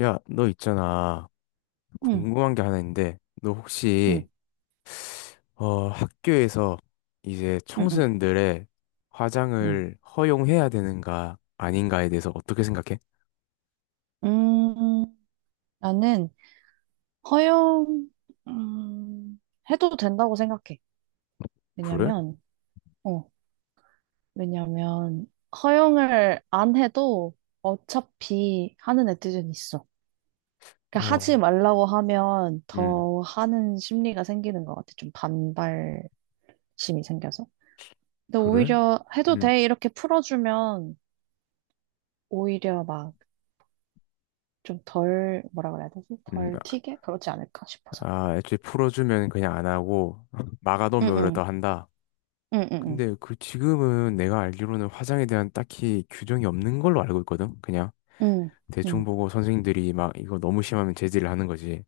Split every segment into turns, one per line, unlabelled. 야, 너 있잖아.
응,
궁금한 게 하나 있는데, 너
응,
혹시, 학교에서 이제
응, 응,
청소년들의
응.
화장을 허용해야 되는가, 아닌가에 대해서 어떻게 생각해?
음, 나는 허용, 음, 해도 된다고 생각해.
그래?
왜냐면, 어, 왜냐면, 허용을 안 해도 어차피 하는 애들은 있어. 그러니까
어,
하지 말라고 하면
음,
더 하는 심리가 생기는 것 같아. 좀 반발심이 생겨서. 근데
그래?
오히려 해도
음,
돼. 이렇게 풀어주면 오히려 막 좀 덜, 뭐라 그래야 되지?
음,
덜 튀게? 그렇지 않을까 싶어서.
아, 애초에 풀어주면 그냥 안 하고, 막아놓으면 오히려
응응.
더 한다.
응, 응,
근데 그 지금은 내가 알기로는 화장에 대한 딱히 규정이 없는 걸로 알고 있거든? 그냥
응, 응,
대충
응,
보고 선생님들이 막 이거 너무 심하면 제지를 하는 거지.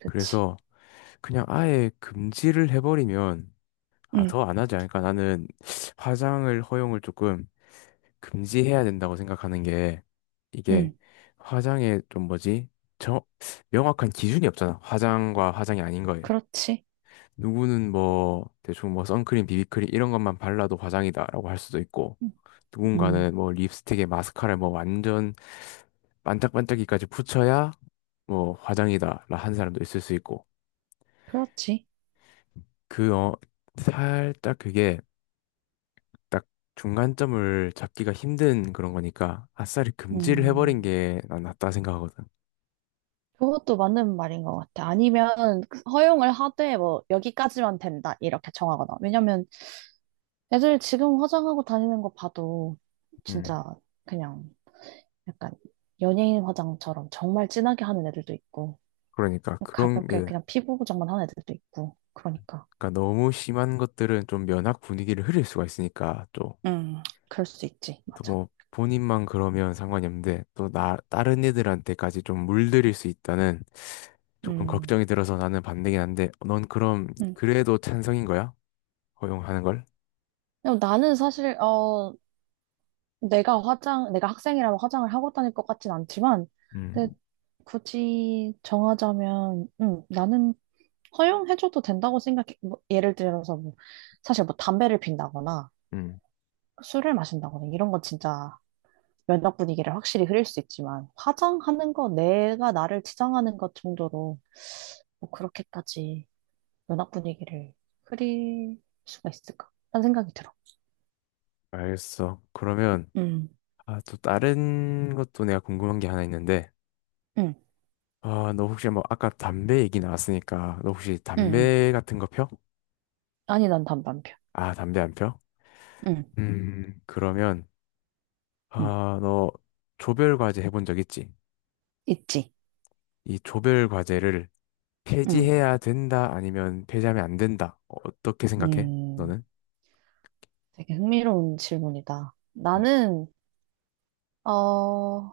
그치.
그래서, 그냥 아예 금지를 해버리면 아,
응,
더 안 하지 않을까? 나는 화장을 허용을 조금 금지해야 된다고 생각하는 게 이게
응,
화장에 좀 뭐지? 저 명확한 기준이 없잖아. 화장과 화장이 아닌 거에.
그렇지.
누구는 뭐 대충 뭐 선크림, 비비크림 이런 것만 발라도 화장이다라고 할 수도 있고
응, 응,
누군가는 뭐 립스틱에 마스카라에 뭐 완전 반짝반짝이까지 붙여야 뭐 화장이다라 한 사람도 있을 수 있고
그렇지.
그 살짝 그게 중간점을 잡기가 힘든 그런 거니까 아싸리 금지를
음,
해버린 게 난 낫다 생각하거든.
그것도 맞는 말인 것 같아. 아니면 허용을 하되 뭐 여기까지만 된다 이렇게 정하거나. 왜냐면 애들 지금 화장하고 다니는 거 봐도
음,
진짜 그냥 약간 연예인 화장처럼 정말 진하게 하는 애들도 있고
그러니까 그런
가볍게
게
그냥 피부 보정만 하는 애들도 있고 그러니까.
그러니까 너무 심한 것들은 좀 면학 분위기를 흐릴 수가 있으니까 또
음, 그럴 수 있지.
또
맞아.
뭐 본인만 그러면 상관이 없는데 또 나 다른 애들한테까지 좀 물들일 수 있다는 조금
음,
걱정이 들어서 나는 반대긴 한데 넌 그럼
음.
그래도 찬성인 거야? 허용하는 걸?
근데 나는 내가 내가 학생이라면 화장을 하고 다닐 것 같진 않지만,
음,
근데 굳이 정하자면, 나는 허용해줘도 된다고 생각해. 뭐, 예를 들어서, 뭐, 사실 뭐 담배를 핀다거나
음,
술을 마신다거나 이런 건 진짜 면역 분위기를 확실히 흐릴 수 있지만, 화장하는 거, 내가 나를 치장하는 것 정도로, 뭐, 그렇게까지 면역 분위기를 흐릴 수가 있을까? 라는 생각이 들어.
알겠어. 그러면
음.
아, 또 다른 것도 내가 궁금한 게 하나 있는데
응,
아, 너 혹시 뭐 아까 담배 얘기 나왔으니까 너 혹시
응, 응.
담배 같은 거 펴?
아니, 난 담배 안 피워.
아, 담배 안 펴?
응,
그러면
응.
아, 너 조별 과제 해본 적 있지?
있지.
이 조별 과제를
응.
폐지해야 된다 아니면 폐지하면 안 된다. 어떻게 생각해?
음,
너는?
되게 흥미로운 질문이다.
음.
어,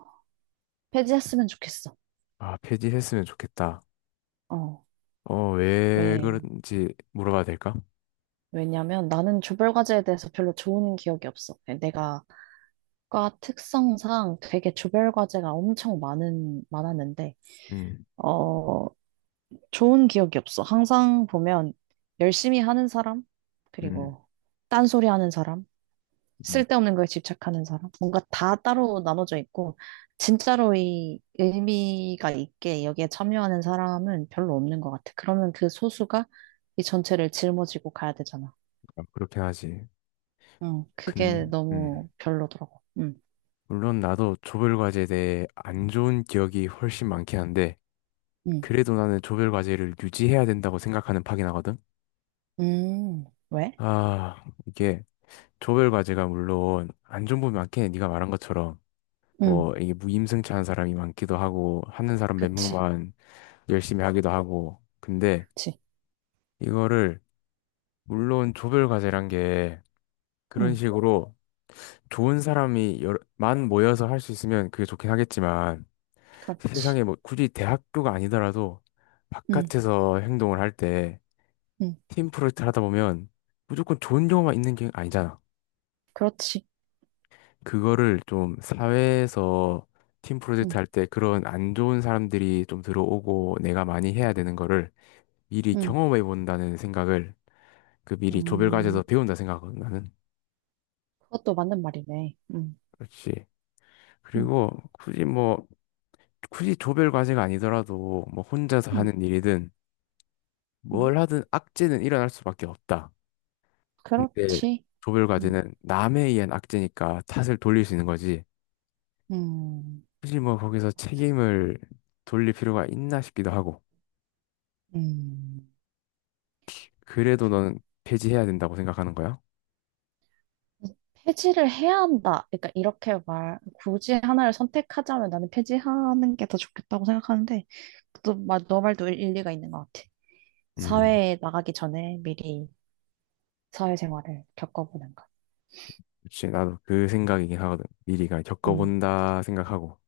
폐지했으면 좋겠어.
아, 폐지했으면 좋겠다.
어,
어, 왜
왜,
그런지 물어봐도 될까?
왜냐면 나는 조별과제에 대해서 별로 좋은 기억이 없어. 네, 내가 과 특성상 되게 조별과제가 엄청 많았는데,
음,
어, 좋은 기억이 없어. 항상 보면 열심히 하는 사람,
음,
그리고 딴소리 하는 사람,
음.
쓸데없는 거에 집착하는 사람. 뭔가 다 따로 나눠져 있고, 진짜로 이 의미가 있게 여기에 참여하는 사람은 별로 없는 것 같아. 그러면 그 소수가 이 전체를 짊어지고 가야 되잖아.
아, 그렇긴 하지.
응, 그게
근, 음.
너무 별로더라고. 응,
물론 나도 조별 과제에 대해 안 좋은 기억이 훨씬 많긴 한데
응,
그래도 나는 조별 과제를 유지해야 된다고 생각하는 파긴 하거든.
음, 왜?
아, 이게 조별 과제가 물론 안 좋은 부분이 많긴 해. 네가 말한 것처럼
응,
뭐 이게 무임승차한 사람이 많기도 하고 하는 사람 몇
그치,
명만 열심히 하기도 하고. 근데
그치,
이거를 물론 조별 과제란 게 그런
응,
식으로 만 모여서 할 수 있으면 그게 좋긴 하겠지만
그렇지,
세상에 뭐 굳이 대학교가 아니더라도
응,
바깥에서 행동을 할때
응,
팀 프로젝트를 하다 보면 무조건 좋은 경우만 있는 게 아니잖아.
그렇지,
그거를 좀 사회에서 팀 프로젝트
응,
할 때 그런 안 좋은 사람들이 좀 들어오고 내가 많이 해야 되는 거를 미리
응,
경험해 본다는 생각을 그 미리 조별
음,
과제에서 배운다 생각하거든 나는.
그것도 맞는 말이네. 응,
그렇지.
응,
그리고 굳이 뭐 굳이 조별 과제가 아니더라도 뭐 혼자서
응,
하는 일이든
응,
뭘 하든 악재는 일어날 수밖에 없다. 근데
그렇지.
조별
응,
과제는 남에 의한 악재니까 탓을 돌릴 수 있는 거지.
음,
굳이 뭐 거기서
맞아.
책임을 돌릴 필요가 있나 싶기도 하고
음,
그래도
좀
너는 폐지해야 된다고 생각하는 거야?
폐지를 해야 한다. 그러니까 이렇게 굳이 하나를 선택하자면 나는 폐지하는 게 더 좋겠다고 생각하는데, 또, 너 말도 일리가 있는 것 같아.
음,
사회에 나가기 전에 미리 사회생활을 겪어보는 것.
그치 나도 그 생각이긴 하거든 미리가
음,
겪어본다 생각하고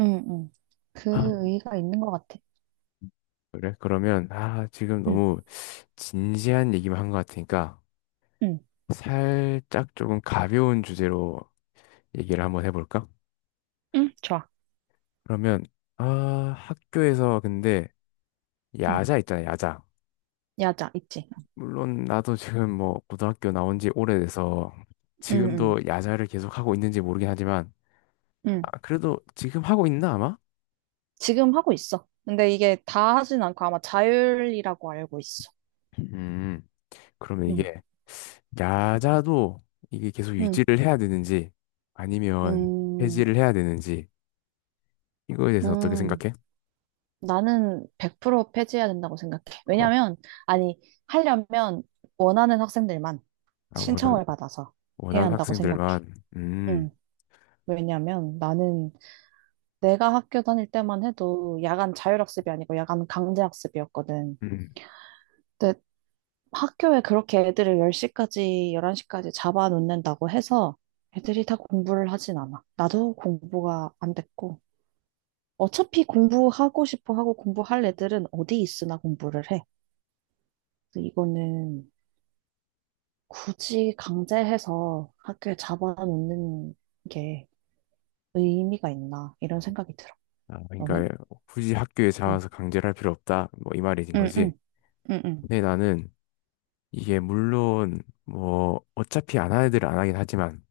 음, 음. 그 의의가 있는 것 같아.
그래? 그러면 아 지금
음,
너무 진지한 얘기만 한 것 같으니까
음,
살짝 조금 가벼운 주제로 얘기를 한번 해볼까?
좋아.
그러면 아 학교에서 근데
음,
야자 있잖아 야자
야자, 있지.
물론 나도 지금 뭐 고등학교 나온 지 오래돼서
음, 음,
지금도 야자를 계속 하고 있는지 모르긴 하지만
음.
아, 그래도 지금 하고 있나 아마?
지금 하고 있어. 근데 이게 다 하진 않고 아마 자율이라고 알고 있어.
음 그러면
음,
이게 야자도 이게 계속
음,
유지를 해야 되는지 아니면
음.
폐지를 해야 되는지 이거에 대해서 어떻게
음,
생각해?
나는 100% 폐지해야 된다고 생각해.
어,
왜냐면, 아니, 하려면 원하는 학생들만
아,
신청을 받아서 해야
원하는
한다고 생각해.
학생들만
음, 왜냐면 나는 내가 학교 다닐 때만 해도 야간 자율학습이 아니고 야간 강제학습이었거든.
음.
근데 학교에 그렇게 애들을 10시까지, 11시까지 잡아놓는다고 해서 애들이 다 공부를 하진 않아. 나도 공부가 안 됐고. 어차피 공부하고 싶어 하고 공부할 애들은 어디 있으나 공부를 해. 그래서 이거는 굳이 강제해서 학교에 잡아놓는 게 의미가 있나 이런 생각이 들어.
아,
너는?
그러니까 굳이 학교에
응,
잡아서 강제를 할 필요 없다 뭐 이 말이된
응,
거지.
응, 응, 응.
근데 나는 이게 물론 뭐 어차피 안 하는 애들은 안 하긴 하지만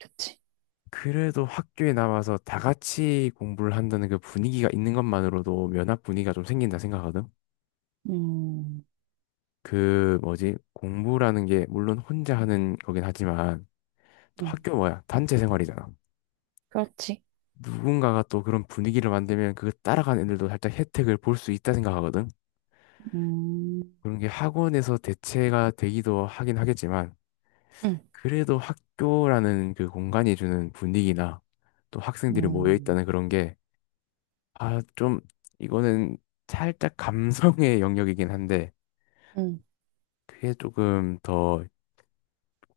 그치.
그래도 학교에 남아서 다 같이 공부를 한다는 그 분위기가 있는 것만으로도 면학 분위기가 좀 생긴다 생각하거든.
음,
그 뭐지? 공부라는 게 물론 혼자 하는 거긴 하지만 또
응,
학교 뭐야? 단체 생활이잖아.
그렇지.
누군가가 또 그런 분위기를 만들면 그 따라가는 애들도 살짝 혜택을 볼 수 있다 생각하거든.
음,
그런 게 학원에서 대체가 되기도 하긴 하겠지만
응,
그래도 학교라는 그 공간이 주는 분위기나 또 학생들이 모여
음,
있다는 그런 게, 아, 좀, 이거는 살짝 감성의 영역이긴 한데,
응,
그게 조금 더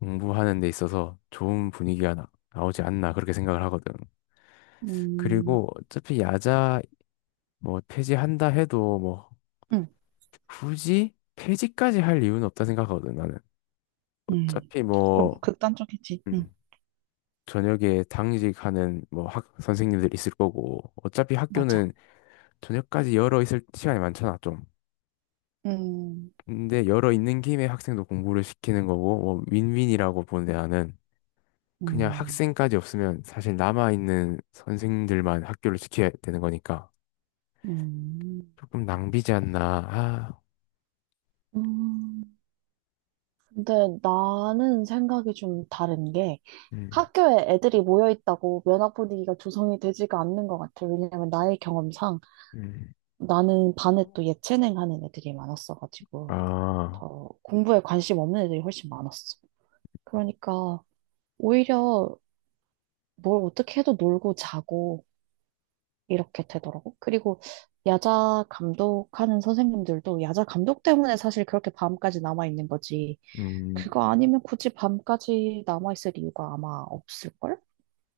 공부하는 데 있어서 좋은 분위기가 나오지 않나, 그렇게 생각을 하거든.
음,
그리고 어차피 야자 뭐 폐지한다 해도 뭐
응,
굳이 폐지까지 할 이유는 없다 생각하거든, 나는.
응.
어차피
좀
뭐,
극단적이지. 응.
음, 저녁에 당직하는 뭐 선생님들 있을 거고, 어차피
맞아.
학교는 저녁까지 열어 있을 시간이 많잖아, 좀.
음,
근데 열어 있는 김에 학생도 공부를 시키는 거고, 뭐, 윈윈이라고 보는데 나는 그냥
음,
학생까지 없으면 사실 남아있는 선생님들만 학교를 지켜야 되는 거니까
음,
조금 낭비지 않나. 아,
음. 근데 나는 생각이 좀 다른 게
음,
학교에 애들이 모여 있다고 면학 분위기가 조성이 되지가 않는 것 같아요. 왜냐면 나의 경험상
음,
나는 반에 또 예체능 하는 애들이 많았어가지고
아,
더 공부에 관심 없는 애들이 훨씬 많았어. 그러니까 오히려 뭘 어떻게 해도 놀고 자고 이렇게 되더라고. 그리고 야자 감독하는 선생님들도 야자 감독 때문에 사실 그렇게 밤까지 남아 있는 거지.
음,
그거 아니면 굳이 밤까지 남아 있을 이유가 아마 없을걸?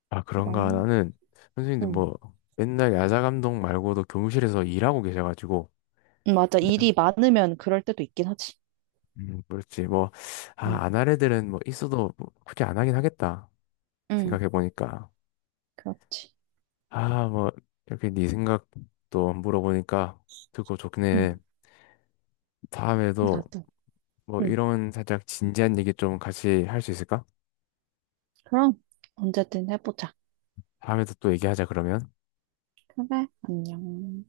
아,
그래서
그런가.
나는
나는 선생님들
응.
뭐, 맨날 야자 감독 말고도 교무실에서 일하고 계셔가지고,
맞아.
그냥,
일이 많으면 그럴 때도 있긴 하지.
그렇지. 뭐,
응,
아, 안 할 애들은 뭐, 있어도 뭐 굳이 안 하긴 하겠다.
응,
생각해보니까.
그렇지.
아, 뭐, 이렇게 네 생각도 물어보니까 듣고
응,
좋네. 다음에도
나도.
뭐
응,
이런 살짝 진지한 얘기 좀 같이 할 수 있을까?
그럼 언제든 해보자.
다음에도 또 얘기하자, 그러면.
그래, 안녕.